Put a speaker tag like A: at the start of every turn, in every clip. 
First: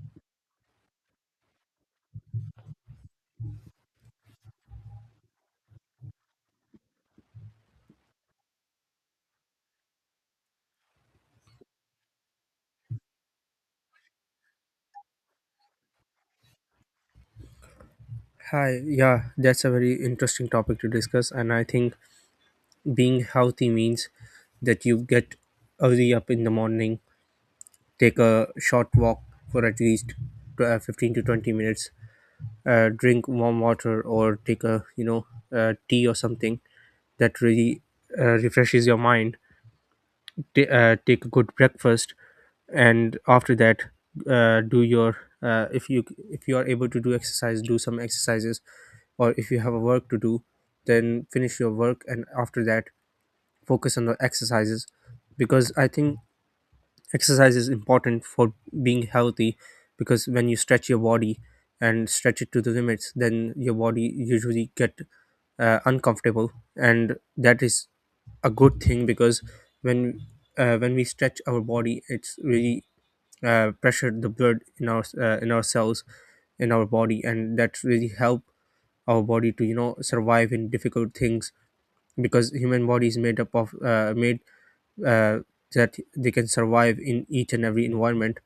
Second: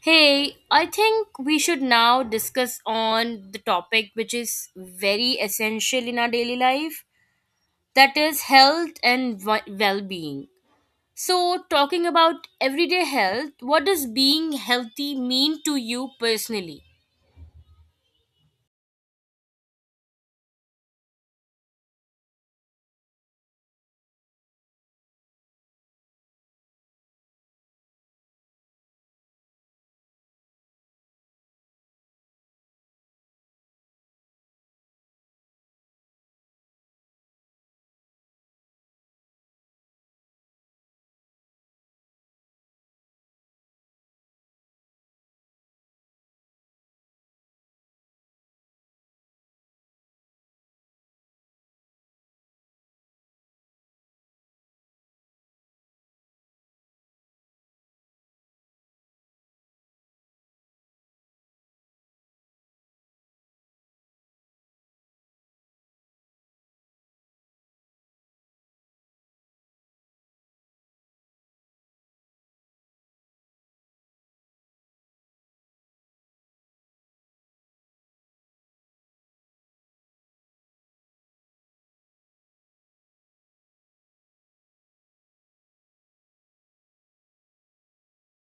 A: Hey, I think we should now discuss on the topic which is very essential in our daily life, that is health and well-being. So, talking about everyday health, what does being healthy mean to you personally?
B: Hi, yeah, that's a very interesting topic to discuss, and I think being healthy means that you get early up in the morning, take a short walk for at least 15 to 20 minutes, drink warm water, or take a tea or something that really refreshes your mind take a good breakfast, and after that do your uh, if you if you are able to do exercise, do some exercises, or if you have a work to do, then finish your work and after that focus on the exercises because I think exercise is important for being healthy. Because when you stretch your body and stretch it to the limits, then your body usually get uncomfortable, and that is a good thing because when when we stretch our body, it's really pressured the blood in our cells, in our body, and that really help our body to survive in difficult things, because human body is made up of made uh, that they can survive in each and every environment.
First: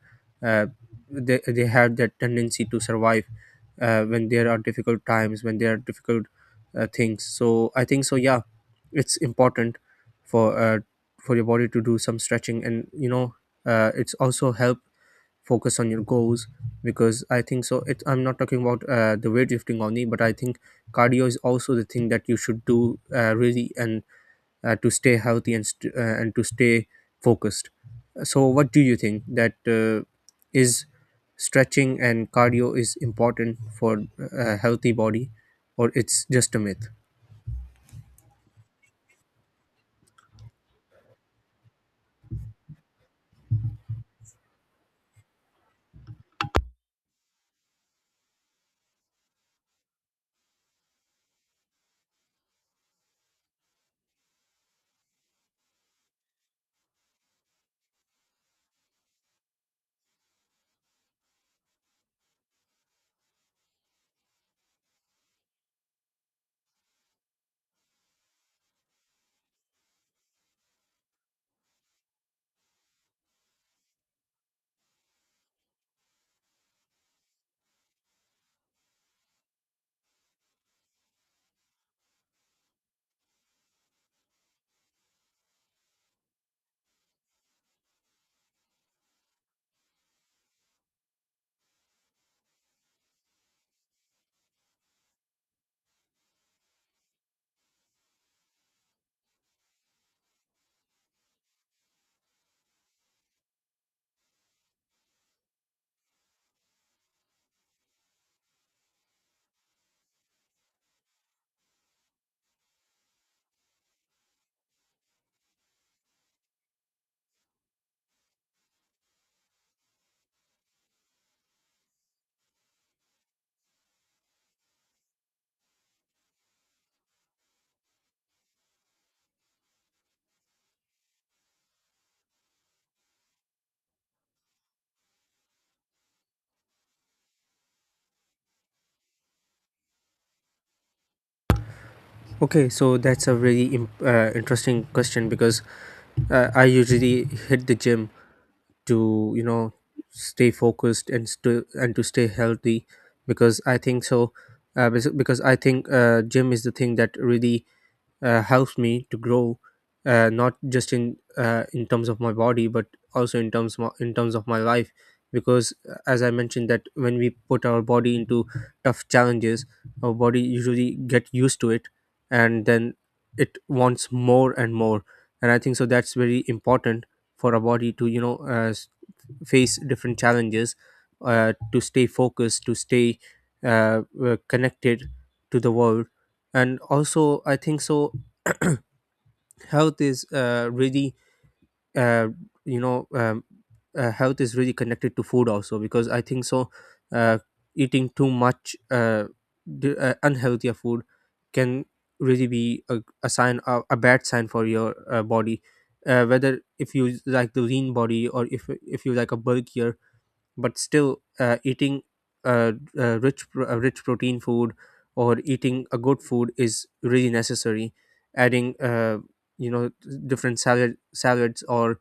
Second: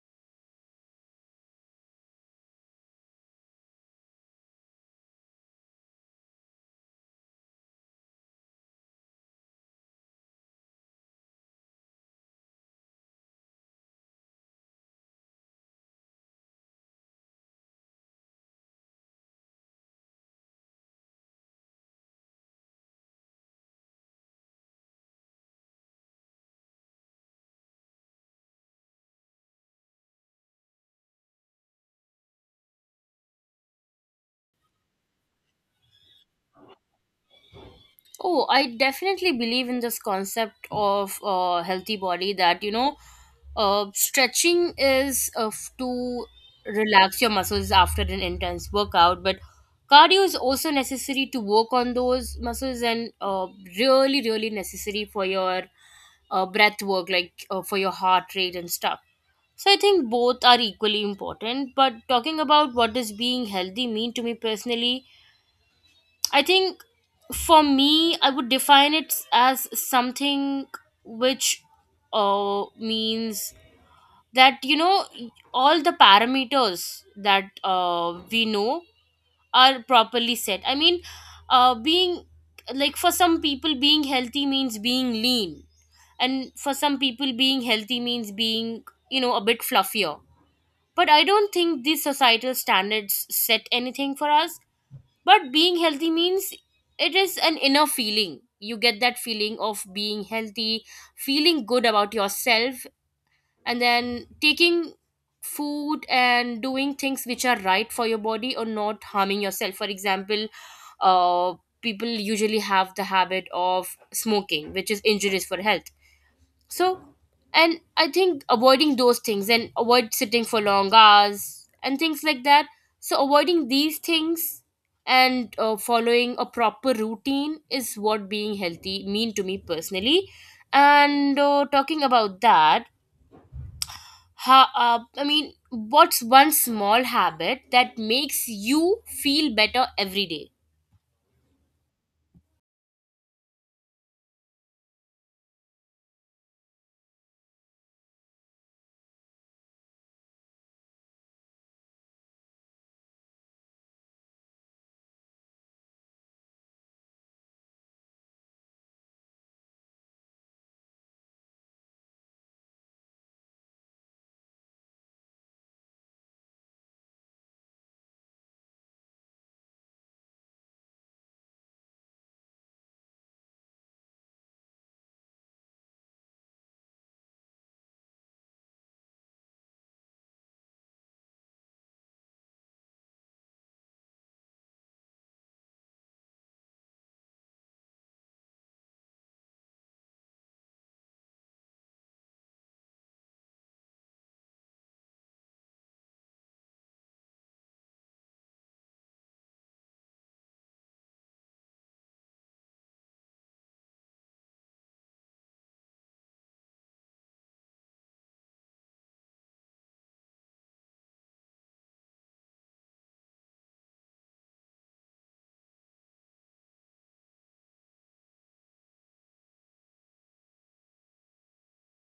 B: Uh, they have that tendency to survive when there are difficult times, when there are difficult things. So I think so. Yeah, it's important for uh, for your body to do some stretching, and it's also help focus on your goals because I think so. It I'm not talking about the weightlifting only, but I think cardio is also the thing that you should do, really, and to stay healthy and and to stay focused. So, what do you think, that is stretching and cardio is important for a healthy body, or it's just a myth?
A: Oh, I definitely believe in this concept of healthy body that you know, stretching is to relax your muscles after an intense workout, but cardio is also necessary to work on those muscles and really, really necessary for your breath work, like for your heart rate and stuff. So I think both are equally important. But talking about what does being healthy mean to me personally, I think for me, I would define it as something which means that, you know, all the parameters that we know are properly set. I mean, being like for some people, being healthy means being lean, and for some people, being healthy means being, you know, a bit fluffier. But I don't think these societal standards set anything for us, but being healthy means it is an inner feeling. You get that feeling of being healthy, feeling good about yourself, and then taking food and doing things which are right for your body or not harming yourself. For example, uh, people usually have the habit of smoking, which is injurious for health. So, and I think avoiding those things and avoid sitting for long hours and things like that. So, avoiding these things and following a proper routine is what being healthy mean to me personally. And talking about that, I mean, what's one small habit that makes you feel better every day?
B: Okay, so that's a really interesting question because I usually hit the gym to stay focused and and to stay healthy because I think so. Because I think gym is the thing that really helps me to grow, not just in terms of my body, but also in terms in terms of my life, because as I mentioned, that when we put our body into tough challenges, our body usually get used to it, and then it wants more and more, and I think so that's very important for our body to face different challenges, to stay focused, to stay connected to the world. And also, I think so health is really uh, you know um, health is really connected to food also, because I think so uh, eating too much unhealthier food can really be a sign, a bad sign for your body, whether if you like the lean body or if you like a bulkier, but still eating uh, rich protein food, or eating a good food, is really necessary. Adding you know different salads or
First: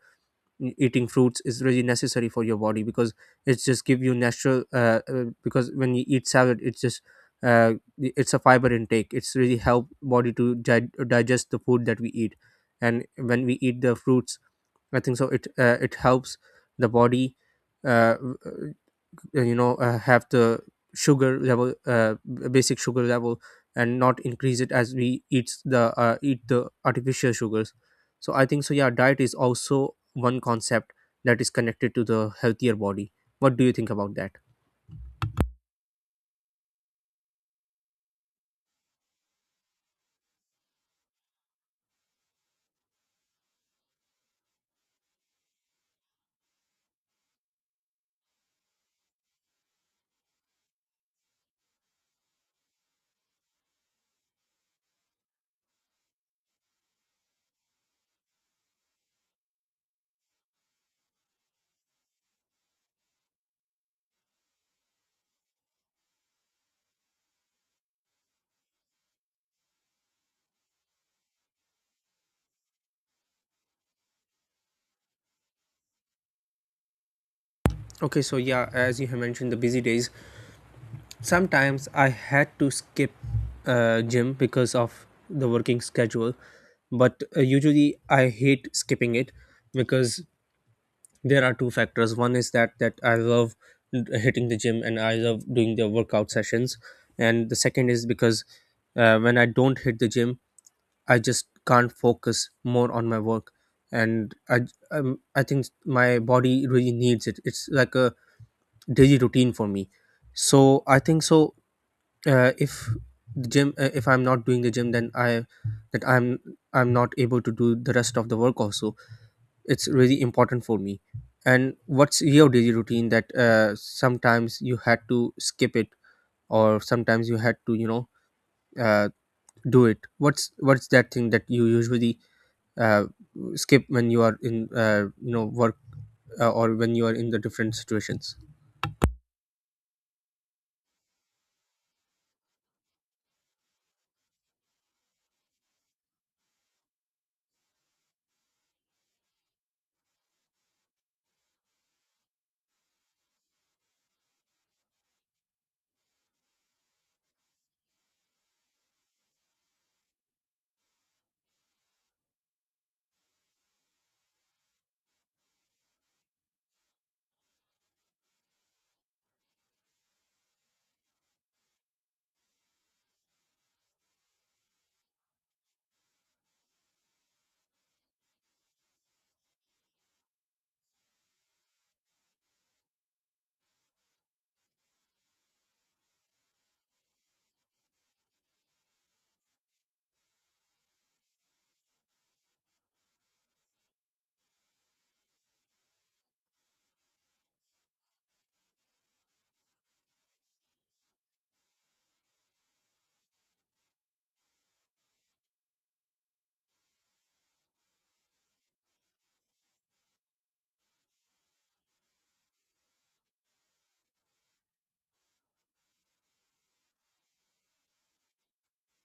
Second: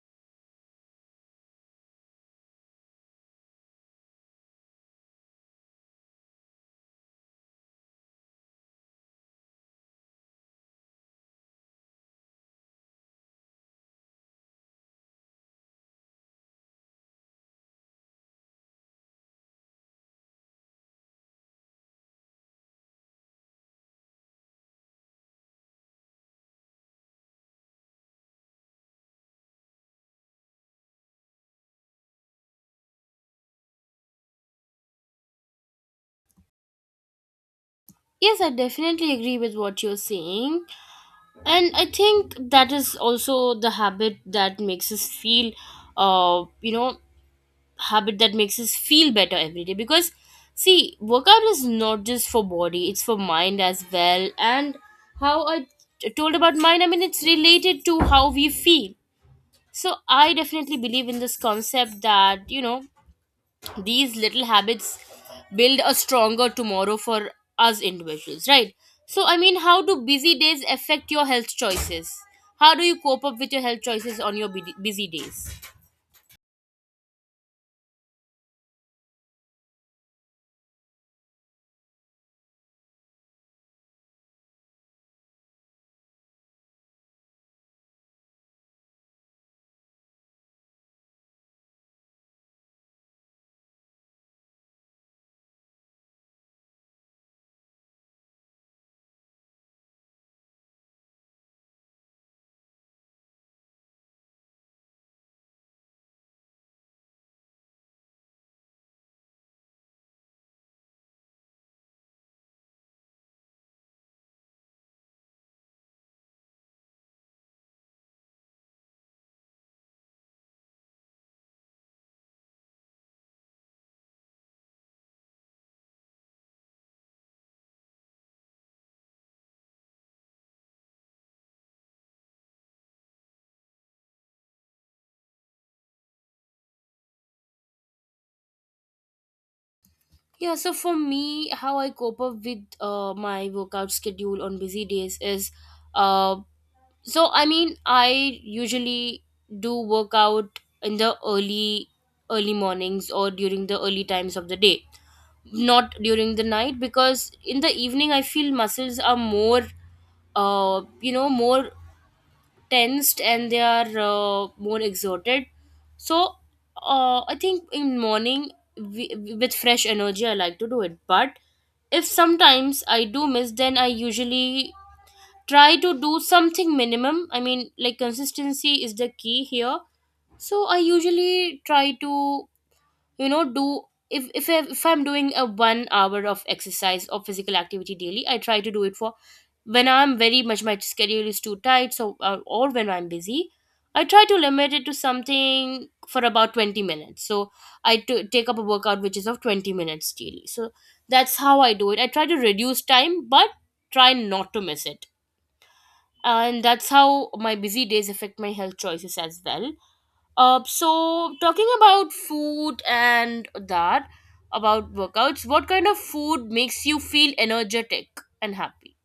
B: eating fruits is really necessary for your body, because it's just give you natural because when you eat salad it's just uh, it's a fiber intake, it's really help body to digest the food that we eat. And when we eat the fruits, I think so it it helps the body uh, have the sugar level, basic sugar level, and not increase it as we eat the artificial sugars. So I think so, yeah, diet is also one concept that is connected to the healthier body. What do you think about that?
A: Yes, I definitely agree with what you're saying. And I think that is also the habit that makes us feel you know habit that makes us feel better every day, because see, workout is not just for body, it's for mind as well. And how I told about mind, I mean, it's related to how we feel. So I definitely believe in this concept that, you know, these little habits build a stronger tomorrow for us individuals, right? So I mean, how do busy days affect your health choices? How do you cope up with your health choices on your busy days?
B: Okay, so yeah, as you have mentioned the busy days, sometimes I had to skip gym because of the working schedule, but usually I hate skipping it because there are two factors. One is that that I love hitting the gym and I love doing the workout sessions. And the second is because when I don't hit the gym, I just can't focus more on my work. And I think my body really needs it, it's like a daily routine for me. So I think so, if the gym, if I'm not doing the gym, then I that I'm not able to do the rest of the work also. It's really important for me. And what's your daily routine that sometimes you had to skip it, or sometimes you had to uh, do it? What's that thing that you usually uh, skip when you are in work, or when you are in the different situations?
A: Yeah, so for me, how I cope up with my workout schedule on busy days is, uh, so I mean, I usually do workout in the early mornings or during the early times of the day, not during the night, because in the evening I feel muscles are more you know more tensed and they are more exerted. So I think in morning we, with fresh energy, I like to do it. But if sometimes I do miss, then I usually try to do something minimum. I mean, like consistency is the key here. So I usually try to you know do if I'm doing a 1 hour of exercise or physical activity daily, I try to do it for, when I'm very much, my schedule is too tight, so or when I'm busy, I try to limit it to something for about 20 minutes. So I take up a workout which is of 20 minutes daily. So that's how I do it. I try to reduce time, but try not to miss it. And that's how my busy days affect my health choices as well. So talking about food and that about workouts, what kind of food makes you feel energetic and happy?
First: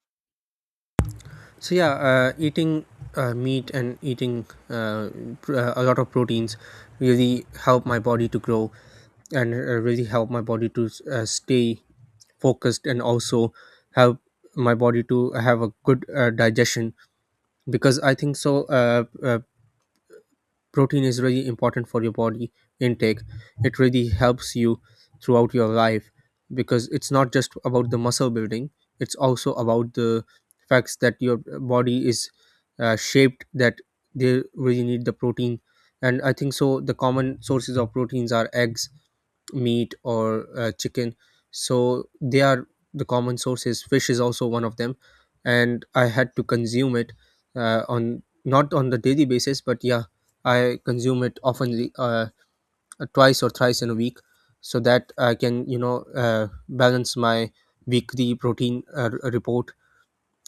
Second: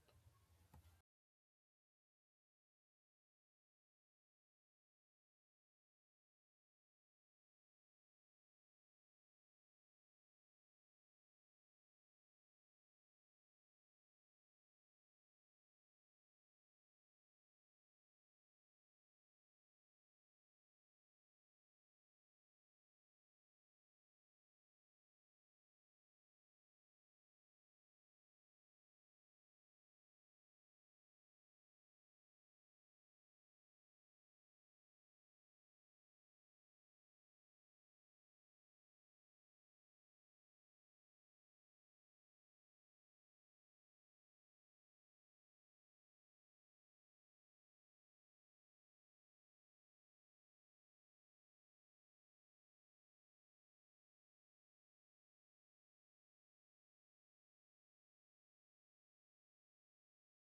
B: So yeah, eating meat and eating a lot of proteins really help my body to grow, and really help my body to stay focused, and also help my body to have a good digestion. Because I think so. Protein is really important for your body intake. It really helps you throughout your life, because it's not just about the muscle building, it's also about the facts that your body is shaped that they really need the protein. And I think so the common sources of proteins are eggs, meat, or chicken. So they are the common sources. Fish is also one of them, and I had to consume it on not on the daily basis, but yeah, I consume it often, twice or thrice in a week, so that I can balance my weekly protein, report,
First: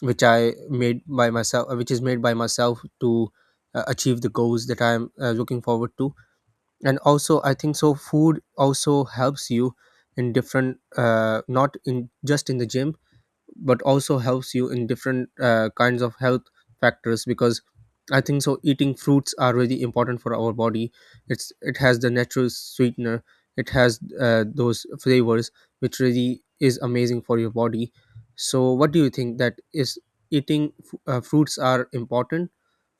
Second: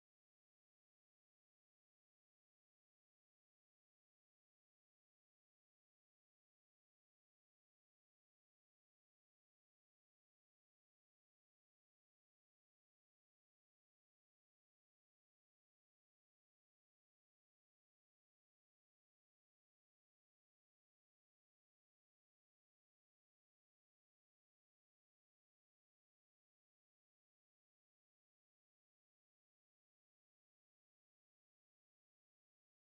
B: which I made by myself, which is made by myself, to achieve the goals that I am looking forward to. And also, I think so, food also helps you in different not in just in the gym, but also helps you in different kinds of health factors. Because I think so eating fruits are really important for our body. It's it has the natural sweetener. It has those flavors which really is amazing for your body. So what do you think, that is eating fruits are important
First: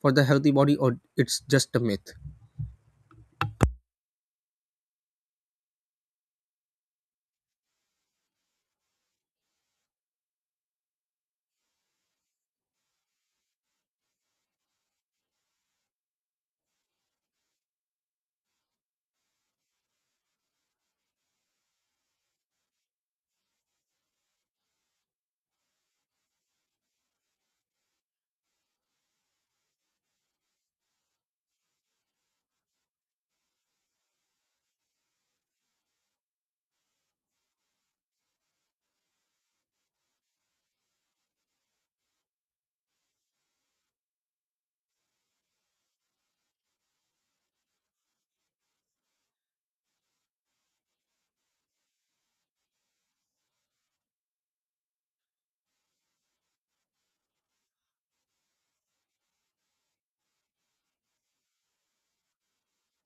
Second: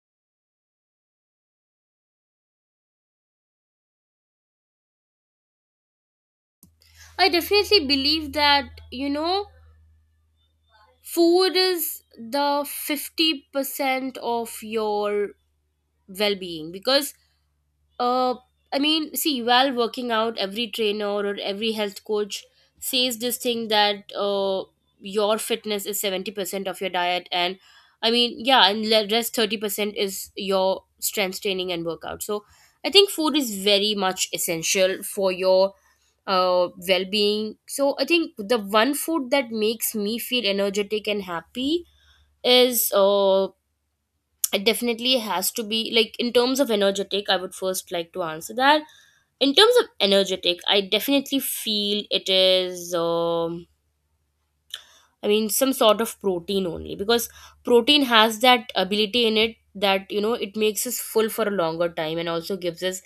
B: for the healthy body, or it's just a myth?
A: I definitely believe that, you know, food is the 50% of your well-being, because Uh, I mean, see, while working out, every trainer or every health coach says this thing that your fitness is 70% of your diet. And I mean, yeah, and rest 30% is your strength training and workout. So I think food is very much essential for your well being. So I think the one food that makes me feel energetic and happy is. It definitely has to be like, in terms of energetic, I would first like to answer that. In terms of energetic, I definitely feel it is I mean, some sort of protein only, because protein has that ability in it that, you know, it makes us full for a longer time and also gives us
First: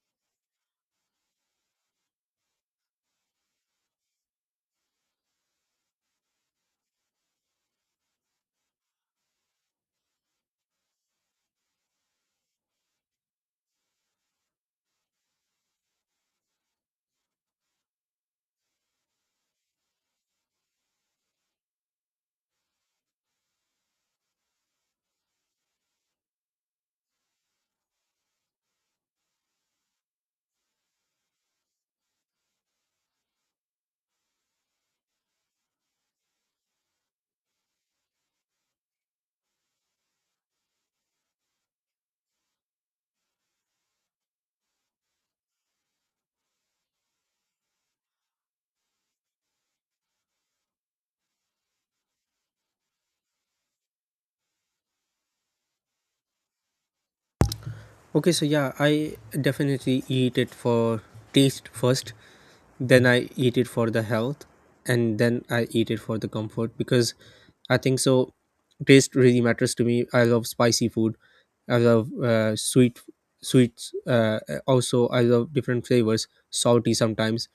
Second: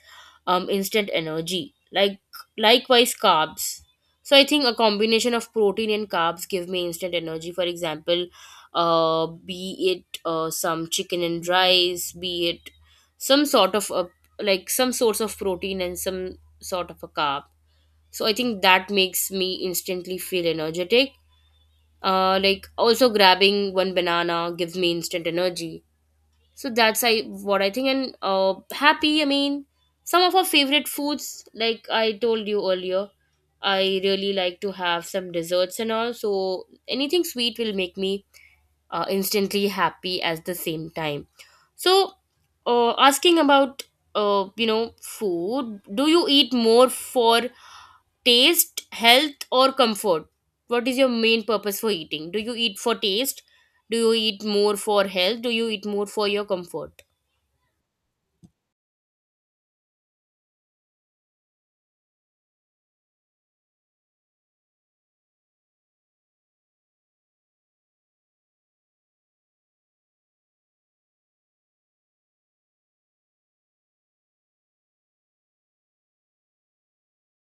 A: instant energy, like likewise carbs. So I think a combination of protein and carbs give me instant energy. For example, be it some chicken and rice, be it some sort of a, like some source of protein and some sort of a carb. So I think that makes me instantly feel energetic. Like also grabbing one banana gives me instant energy. So that's I what I think. And happy, I mean, some of our favorite foods, like I told you earlier, I really like to have some desserts and all. So anything sweet will make me instantly happy at the same time. So asking about you know food, do you eat more for taste, health, or comfort? What is your main purpose for eating? Do you eat for taste? Do you eat more for health? Do you eat more for your comfort?
B: Okay, so yeah, I definitely eat it for taste first, then I eat it for the health, and then I eat it for the comfort, because I think so. Taste really matters to me. I love spicy food. I love sweets. Also, I love different flavors, salty sometimes.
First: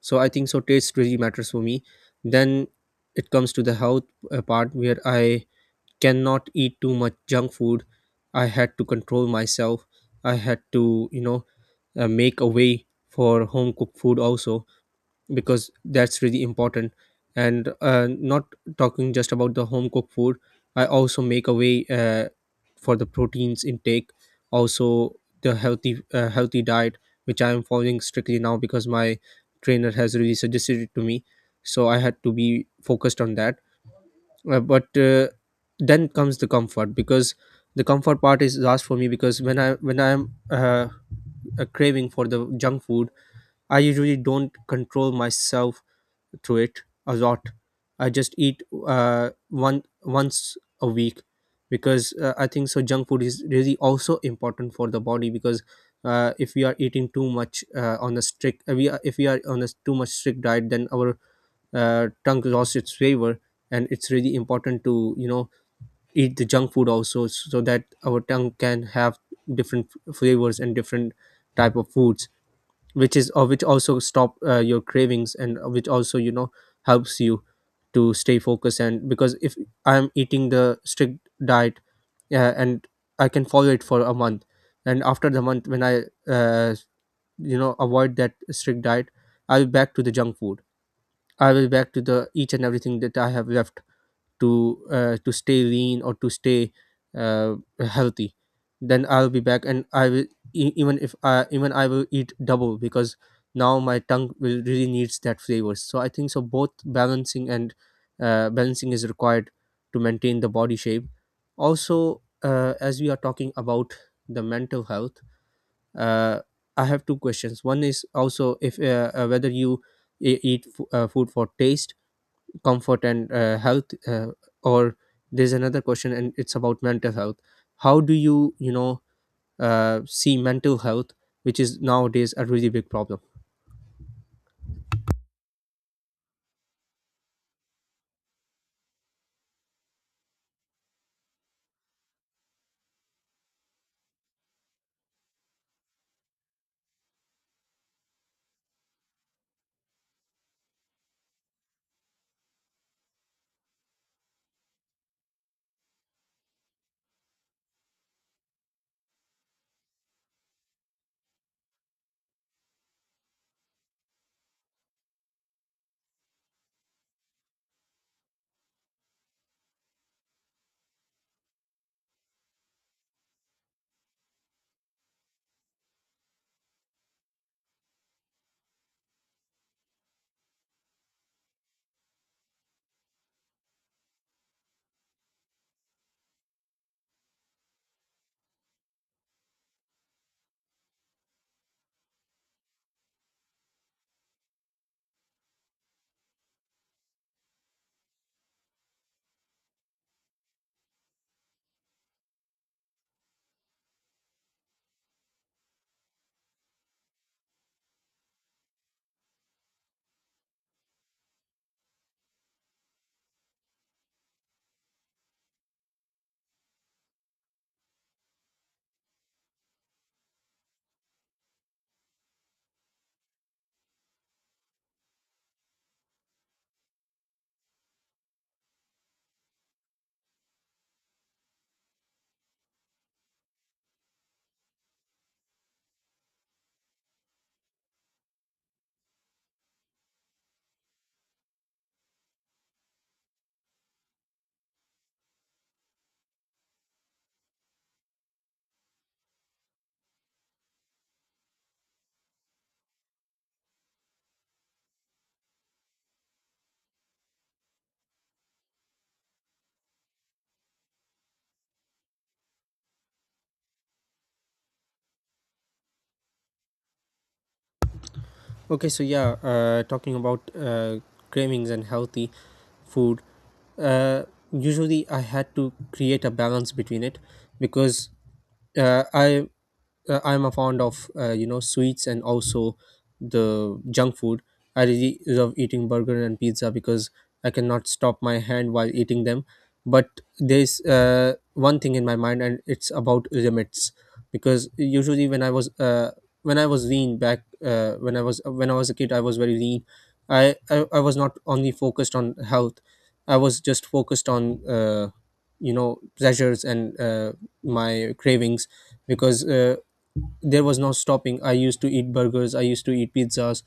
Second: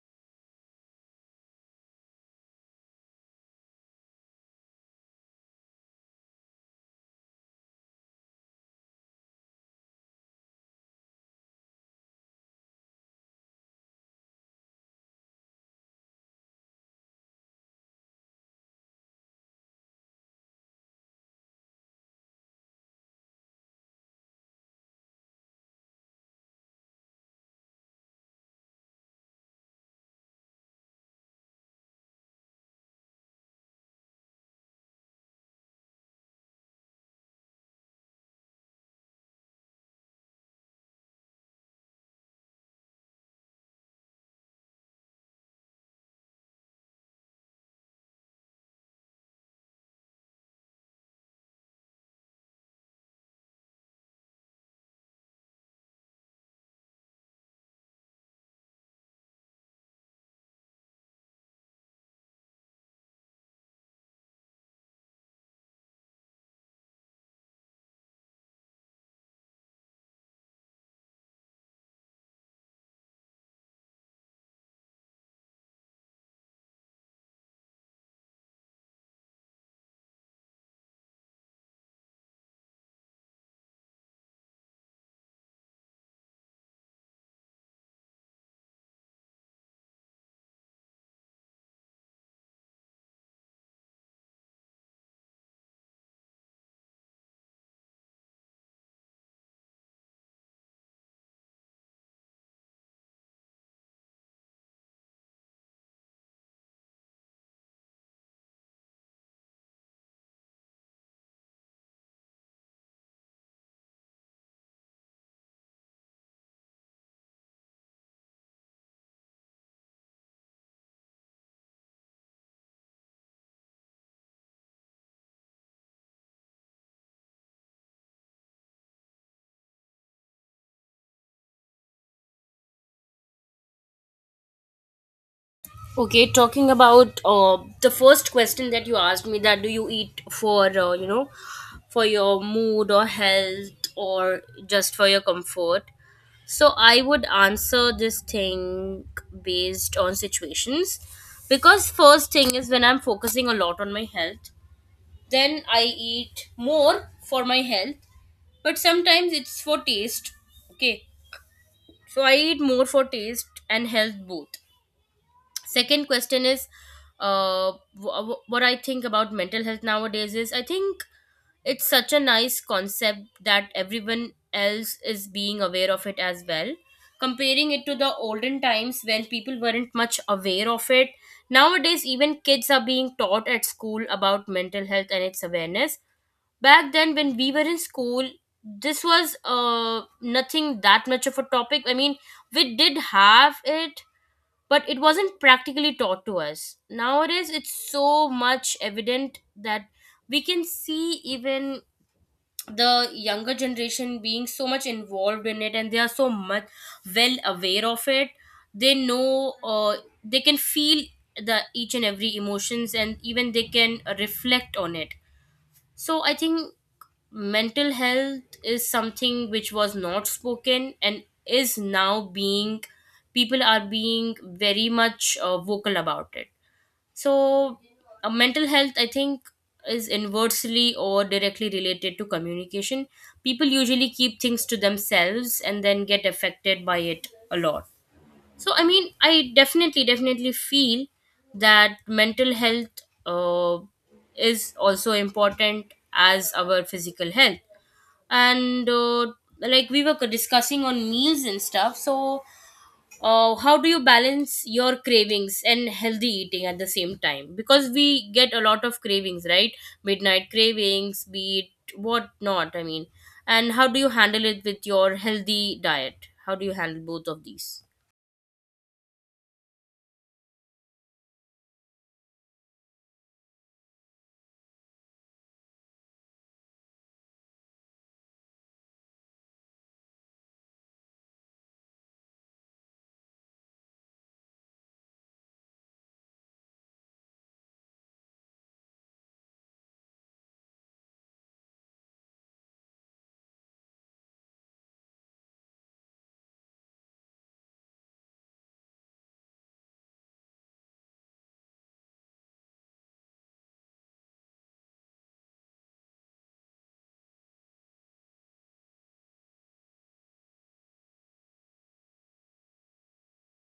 B: So I think so. Taste really matters for me. Then it comes to the health, part where I cannot eat too much junk food. I had to control myself, I had to you know make a way for home cooked food also, because that's really important. And not talking just about the home cooked food, I also make a way for the proteins intake, also the healthy, healthy diet, which I am following strictly now because my trainer has really suggested it to me. So I had to be focused on that. But Then comes the comfort, because the comfort part is last for me, because when I'm a craving for the junk food, I usually don't control myself through it a lot. I just eat one once a week, because I think so junk food is really also important for the body, because if we are eating too much on a strict, we are, if we are on a too much strict diet, then our tongue lost its flavor. And it's really important to eat the junk food also, so that our tongue can have different flavors and different type of foods, which is or which also stop your cravings, and which also helps you to stay focused. And because if I'm eating the strict diet, and I can follow it for a month, and after the month when I uh, avoid that strict diet, I'll be back to the junk food. I will back to the each and everything that I have left to to stay lean or to stay healthy. Then I'll be back, and I will e- even if I even I will eat double, because now my tongue will really needs that flavors. So I think so, both balancing and balancing is required to maintain the body shape. Also, as we are talking about the mental health, uh, I have two questions. One is also if whether you eat food for taste, comfort, and health, or there's another question and it's about mental health. How do you you know see mental health, which is nowadays a really big problem.
A: Okay, talking about the first question that you asked me, that do you eat for, you know, for your mood or health or just for your comfort? So I would answer this thing based on situations, because first thing is when I'm focusing a lot on my health, then I eat more for my health. But sometimes it's for taste, okay? So I eat more for taste and health both. Second question is, what I think about mental health nowadays is, I think it's such a nice concept that everyone else is being aware of it as well, comparing it to the olden times when people weren't much aware of it. Nowadays even kids are being taught at school about mental health and its awareness. Back then when we were in school, this was nothing that much of a topic. I mean, we did have it, but it wasn't practically taught to us. Nowadays it's so much evident that we can see even the younger generation being so much involved in it, and they are so much well aware of it. They know, they can feel the each and every emotions, and even they can reflect on it. So I think mental health is something which was not spoken and is now being, people are being very much vocal about it. So mental health, I think, is inversely or directly related to communication. People usually keep things to themselves and then get affected by it a lot. So, I mean, I definitely, definitely feel that mental health uh, is also important as our physical health. And like we were discussing on meals and stuff, so how do you balance your cravings and healthy eating at the same time? Because we get a lot of cravings, right? Midnight cravings, be it what not, I mean. And how do you handle it with your healthy diet? How do you handle both of these?
B: Okay, so yeah, talking about cravings and healthy food. uh, Usually I had to create a balance between it, because uh, I I'm a fond of sweets, and also the junk food. I really love eating burger and pizza because I cannot stop my hand while eating them. But there's one thing in my mind, and it's about limits. Because usually when I was a kid I was very lean. I was not only focused on health, I was just focused on pleasures and my cravings. Because there was no stopping. I used to eat burgers, I used to eat pizzas,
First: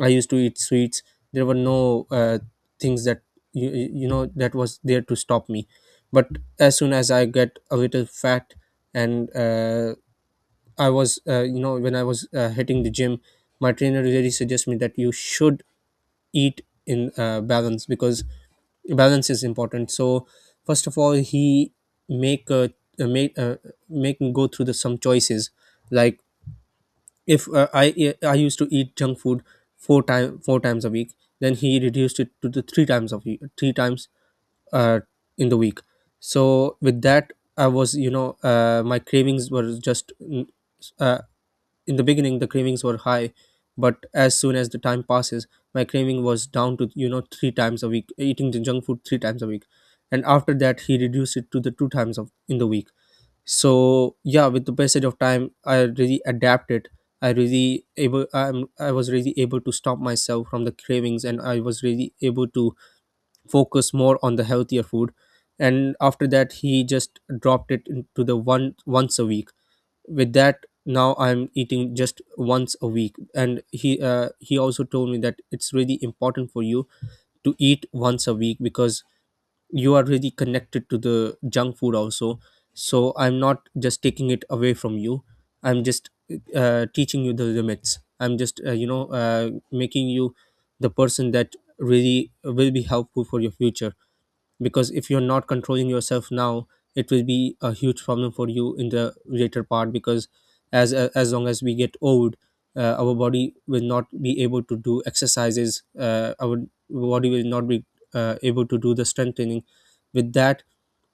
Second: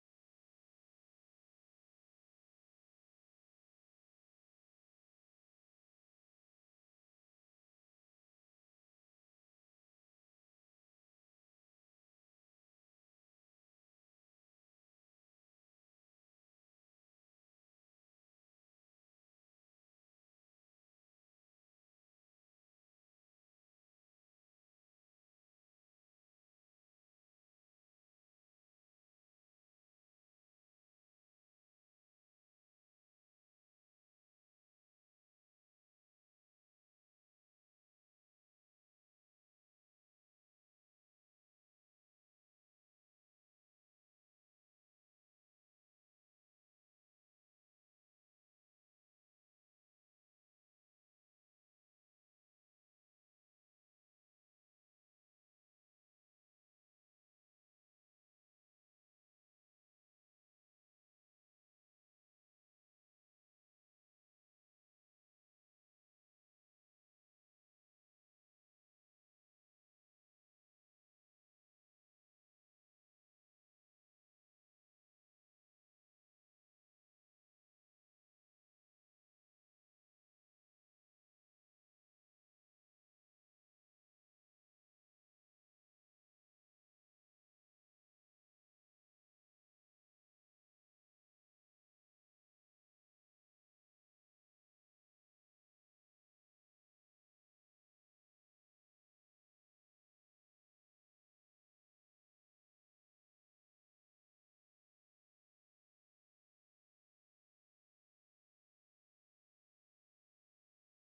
B: I used to eat sweets. There were no things that, that was there to stop me. But as soon as I get a little fat, and I was, you know, when I was hitting the gym, my trainer really suggests me that you should eat in balance, because balance is important. So first of all, he make a, make make me go through the some choices, like if I used to eat junk food four times a week, then he reduced it to the three times uh, in the week. So with that, I was you know my cravings were just, uh, in the beginning, the cravings were high, but as soon as the time passes, my craving was down to three times a week, eating the junk food three times a week, and after that he reduced it to the two times of in the week. So yeah, with the passage of time, I really adapted. I really able. I was really able to stop myself from the cravings, and I was really able to focus more on the healthier food. And after that, he just dropped it into the one once a week. With that, now I'm eating just once a week, and he also told me that it's really important for you to eat once a week, because you are really connected to the junk food also. So I'm not just taking it away from you, I'm just teaching you the limits. I'm just making you the person that really will be helpful for your future. Because if you're not controlling yourself now, it will be a huge problem for you in the later part. Because as long as we get old, our body will not be able to do exercises. Our body will not be able to do the strength training. With that,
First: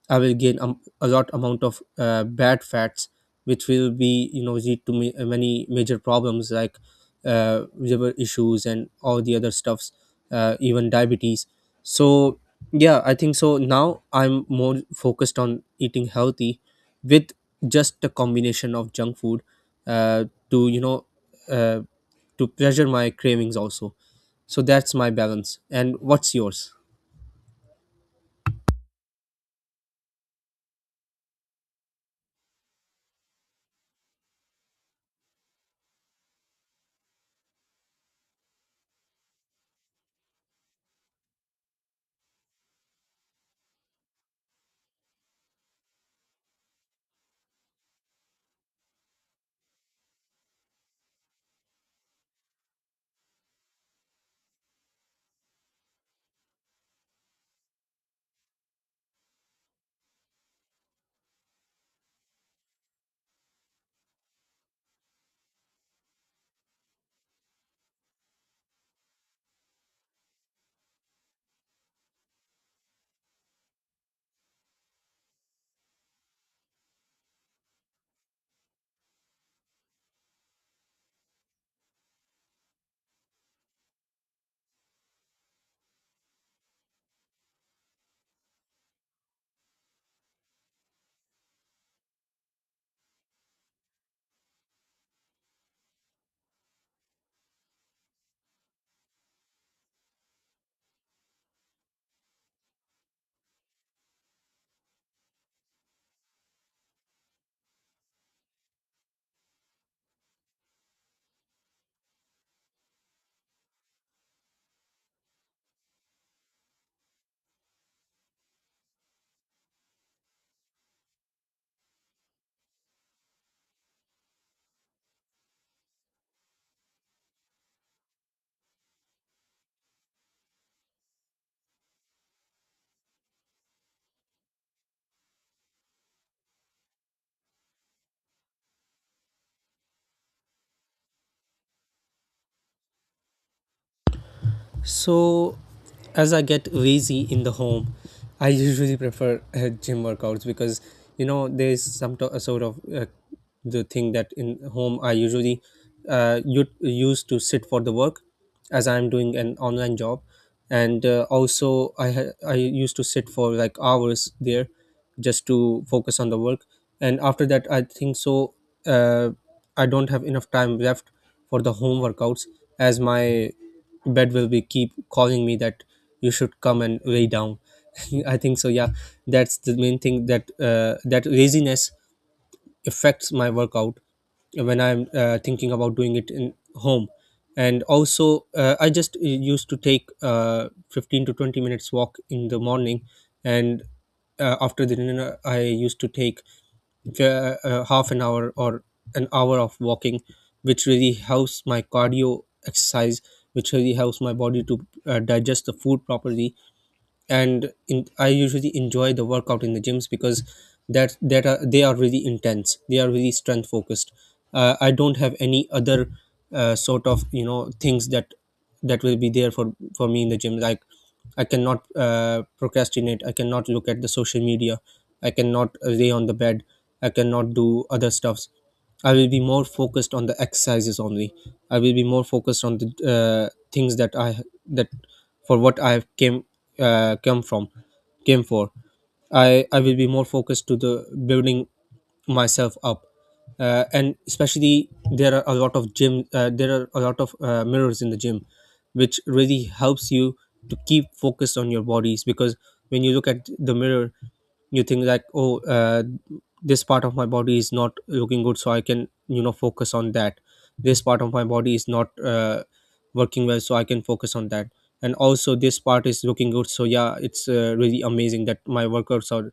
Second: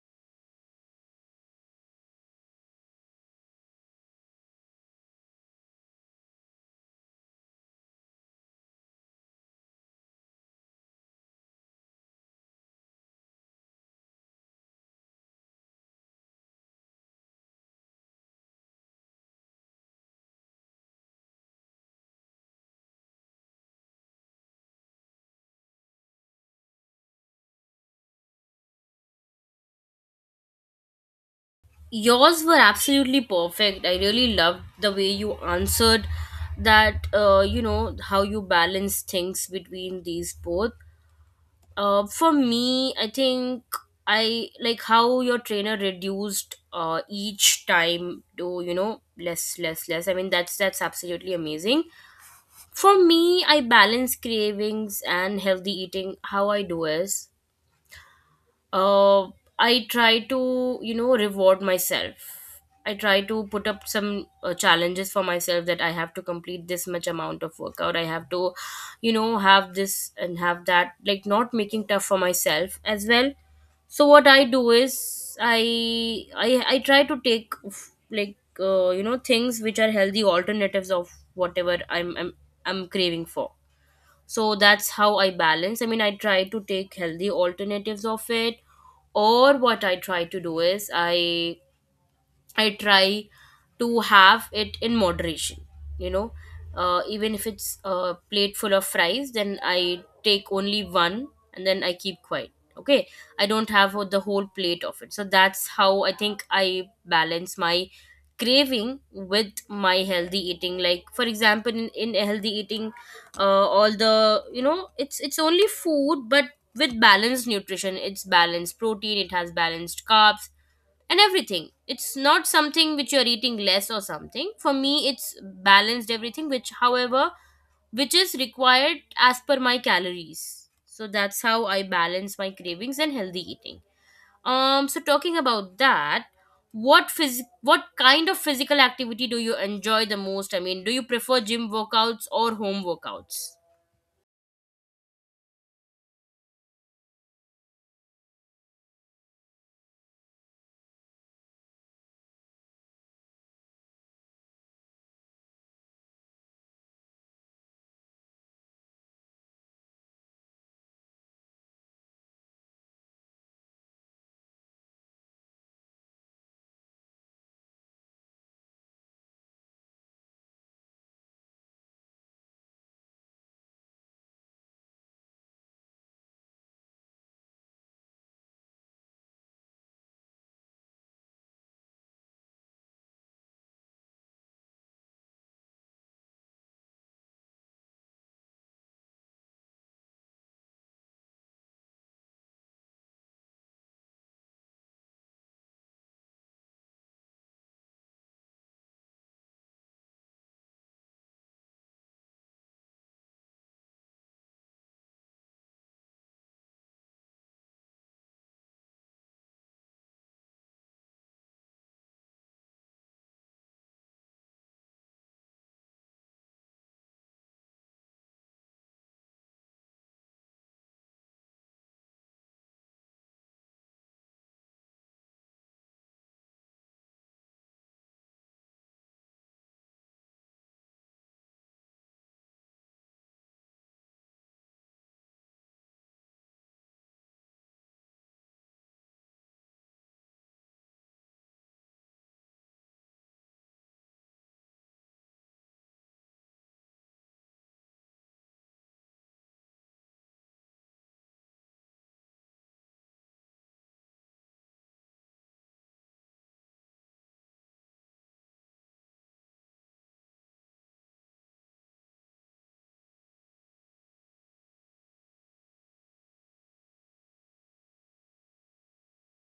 B: I will gain a lot amount of bad fats, which will be lead to many major problems, like liver issues and all the other stuffs, even diabetes. So yeah, I think so. Now I'm more focused on eating healthy, with just a combination of junk food, uh, to you know, uh, to pleasure my cravings also. So that's my balance. And what's yours?
A: Yours were absolutely perfect. I really loved the way you answered that, you know, how you balance things between these both. For me, I think I like how your trainer reduced each time to, you know, less less less. I mean, that's absolutely amazing. For me, I balance cravings and healthy eating, how I do is uh, I try to, you know, reward myself. I try to put up some challenges for myself, that I have to complete this much amount of workout. I have to, you know, have this and have that, like not making tough for myself as well. So what I do is I try to take like you know things which are healthy alternatives of whatever I'm craving for. So that's how I balance. I mean, I try to take healthy alternatives of it. Or what I try to do is I try to have it in moderation. You know, even if it's a plate full of fries, then I take only one and then I keep quiet. Okay, I don't have the whole plate of it. So that's how I think I balance my craving with my healthy eating. Like for example, in healthy eating, uh, all the, you know, it's only food, but with balanced nutrition, it's balanced protein, it has balanced carbs and everything. It's not something which you're eating less or something. For me, it's balanced everything, which, however, which is required as per my calories. So that's how I balance my cravings and healthy eating. So talking about that, what kind of physical activity do you enjoy the most? I mean, do you prefer gym workouts or home workouts?
B: So, as I get lazy in the home, I usually prefer gym workouts, because you know there's some sort of the thing that in home I usually used to sit for the work, as I'm doing an online job. And also I used to sit for like hours there, just to focus on the work. And after that I think so, uh, I don't have enough time left for the home workouts, as my bed will be keep calling me that you should come and lay down. I think so, yeah, that's the main thing, that laziness affects my workout when I'm thinking about doing it in home. And also, I just used to take 15 to 20 minutes walk in the morning, and after the dinner I used to take uh, half an hour or an hour of walking, which really helps my cardio exercise, which really helps my body to digest the food properly. And I usually enjoy the workout in the gyms, because they are really intense. They are really strength focused. I don't have any other sort of things that will be there for me in the gym. Like, I cannot procrastinate. I cannot look at the social media. I cannot lay on the bed. I cannot do other stuffs. I will be more focused on the exercises only. I will be more focused on the things that, for what I have came come from came for. I will be more focused to the building myself up, and especially there are a lot of mirrors in the gym, which really helps you to keep focused on your bodies. Because when you look at the mirror you think like, oh, this part of my body is not looking good, so I can focus on that. This part of my body is not working well, so I can focus on that. And also this part is looking good. So yeah, it's really amazing that my workouts are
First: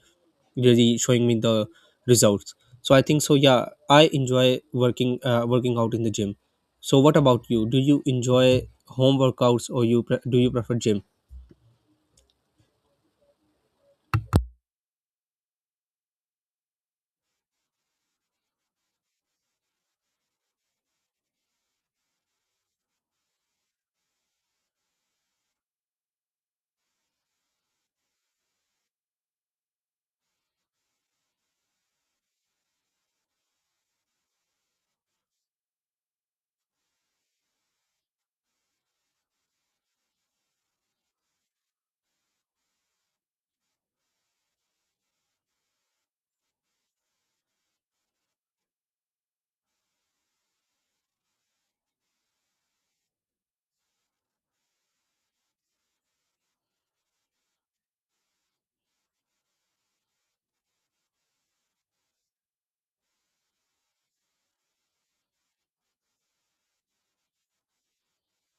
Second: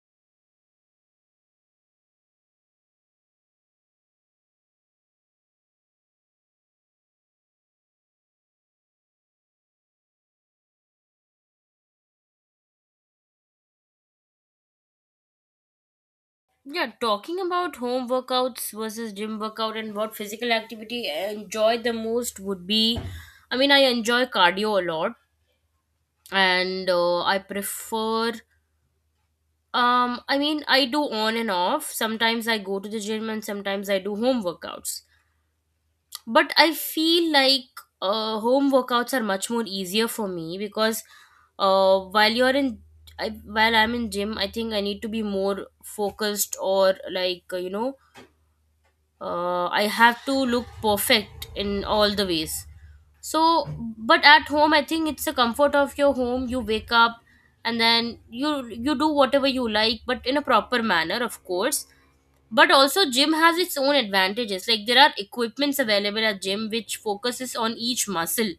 B: really showing me the results. So I think so, yeah, I enjoy working out in the gym. So what about you, do you enjoy home workouts or do you prefer gym?
A: Yeah, talking about home workouts versus gym workout and what physical activity I enjoy the most would be, I mean, I enjoy cardio a lot and I prefer I mean, I do on and off. Sometimes I go to the gym and sometimes I do home workouts. But I feel like home workouts are much more easier for me because uh, while you're in while I'm in gym, I think I need to be more focused, or like I have to look perfect in all the ways. So, but at home, I think it's the comfort of your home. You wake up and then you do whatever you like, but in a proper manner, of course. But also, gym has its own advantages. Like there are equipments available at gym which focuses on each muscle.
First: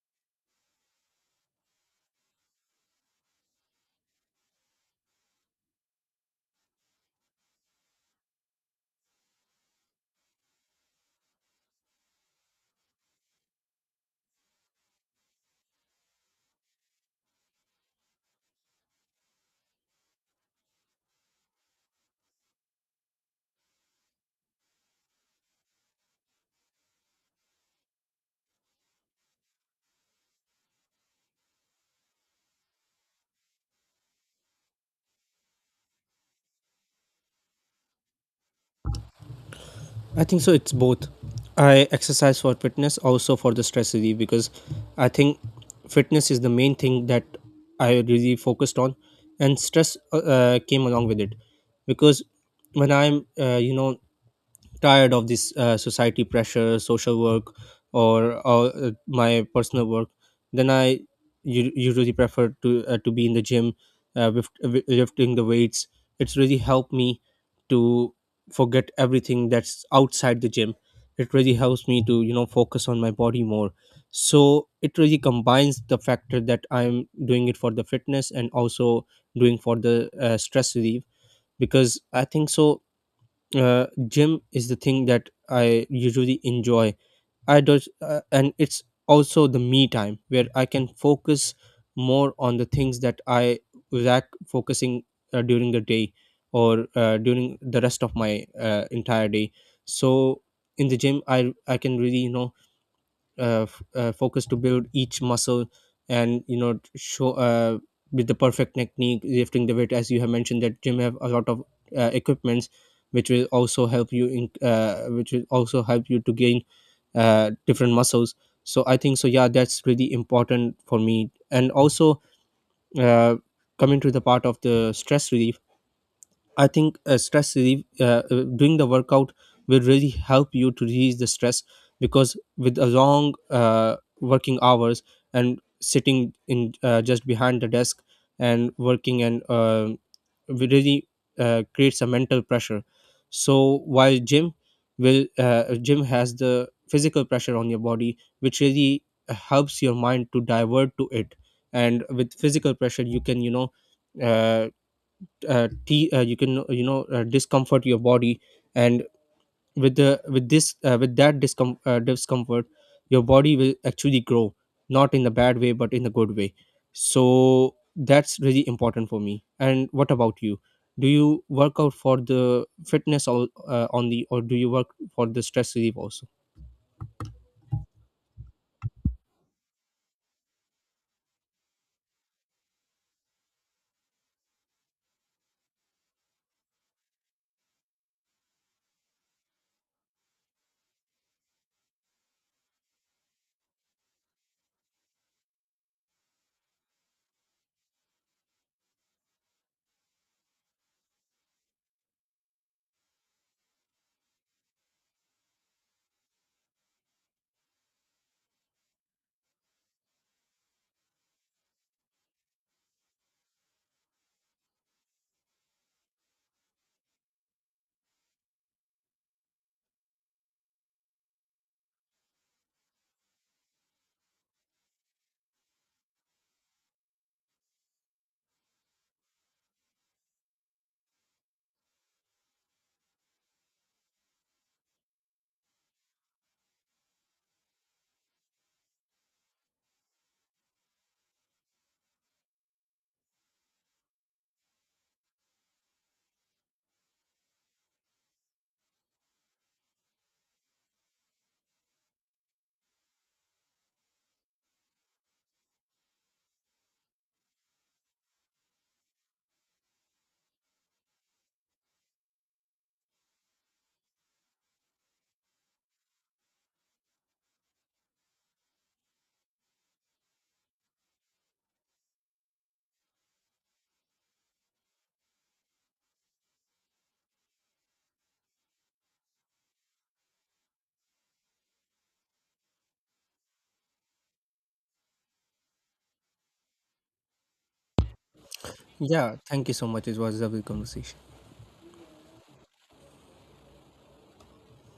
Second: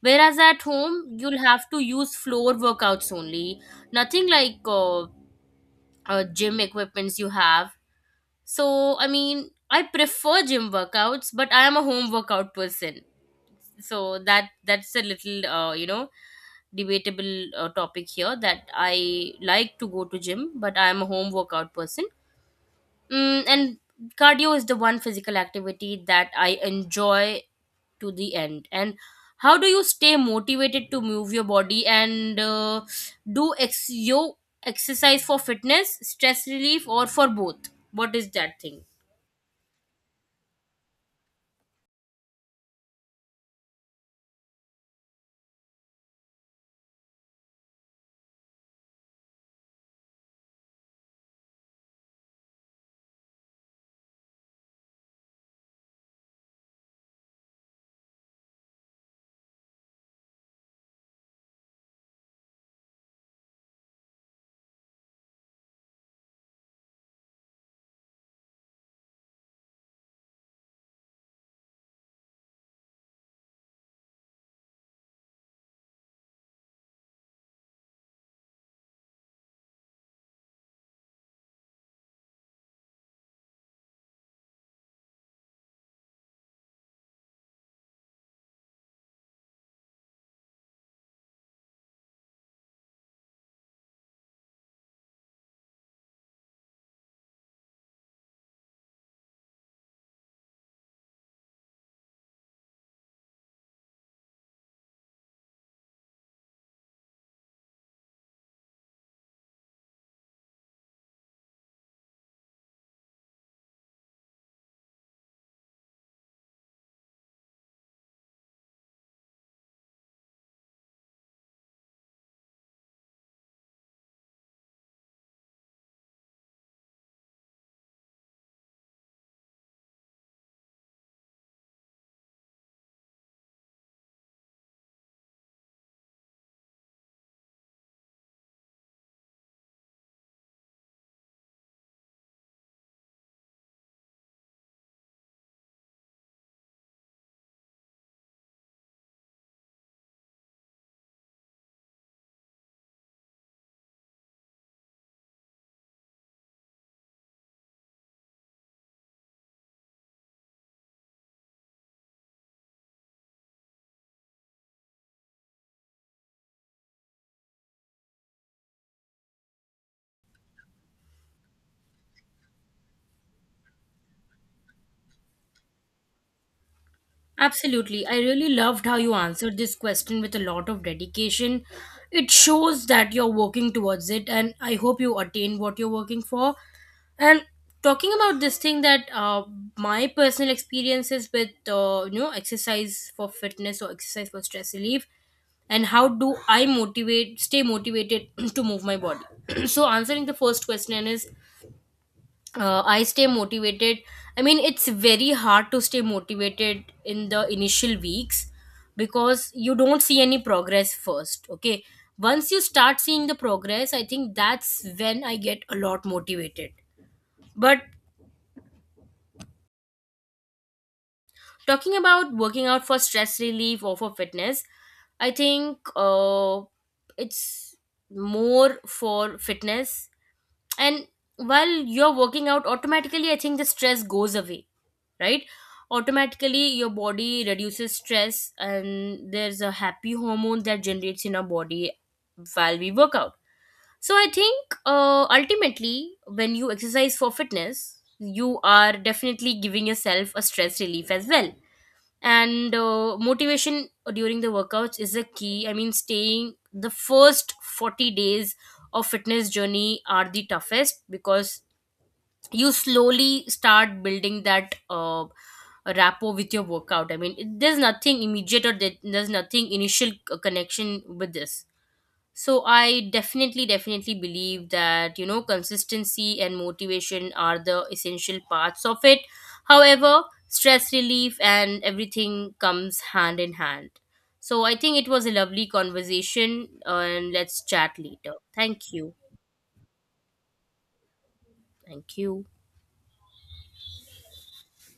A: Whereas at home, you'll have to use floor workouts only. Nothing like gym equipments you have. So, I mean, I prefer gym workouts, but I am a home workout person. So that's a little debatable topic here, that I like to go to gym, but I am a home workout person. Mm, and cardio is the one physical activity that I enjoy to the end. And how do you stay motivated to move your body, and your exercise for fitness, stress relief, or for both? What is that thing?
B: I think so it's both. I exercise for fitness, also for the stress relief, because I think fitness is the main thing that I really focused on, and stress came along with it. Because when I'm tired of this society pressure, social work, or my personal work, then I usually prefer to be in the gym, with lifting the weights. It's really helped me to forget everything that's outside the gym. It really helps me to focus on my body more. So it really combines the factor that I'm doing it for the fitness and also doing for the stress relief. Because I think so, gym is the thing that I usually enjoy. I do. Uh, and it's also the me time where I can focus more on the things that I lack focusing during the day, or during the rest of my entire day. So in the gym, I can really focus to build each muscle, and show, with the perfect technique lifting the weight, as you have mentioned that gym have a lot of equipments, which will also help you to gain different muscles. So I think so, yeah, that's really important for me. And also, uh, coming to the part of the stress relief, I think stress relief doing the workout will really help you to release the stress, because with a long working hours, and sitting in, just behind the desk, and working, and we really creates a mental pressure. So while gym has the physical pressure on your body, which really helps your mind to divert to it. And with physical pressure, uh, you can, you know, discomfort your body. And with the with this with that discomfort, your body will actually grow, not in the bad way but in the good way. So that's really important for me. And what about you, do you work out for the fitness, or on the or do you work for the stress relief also?
A: Absolutely. I really loved how you answered this question with a lot of dedication. It shows that you're working towards it, and I hope you attain what you're working for. And talking about this thing that my personal experiences with exercise for fitness or exercise for stress relief, and how do I motivate, stay motivated to move my body. So answering the first question is, I stay motivated. I mean, it's very hard to stay motivated in the initial weeks because you don't see any progress first. Okay. Once you start seeing the progress, I think that's when I get a lot motivated. But talking about working out for stress relief or for fitness, I think it's more for fitness. And while you're working out, automatically, I think the stress goes away, right? Automatically, your body reduces stress, and there's a happy hormone that generates in our body while we work out. So I think ultimately, when you exercise for fitness, you are definitely giving yourself a stress relief as well. And motivation during the workouts is a key. I mean, staying the first 40 days of fitness journey are the toughest because you slowly start building that rapport with your workout. I mean there's nothing immediate, or there's nothing initial connection with this. So I definitely believe that, you know, consistency and motivation are the essential parts of it. However, stress relief and everything comes hand in hand. So I think it was a lovely conversation, and let's chat later. Thank you.
B: Yeah, thank you so much, it was a lovely conversation.
A: Thank you.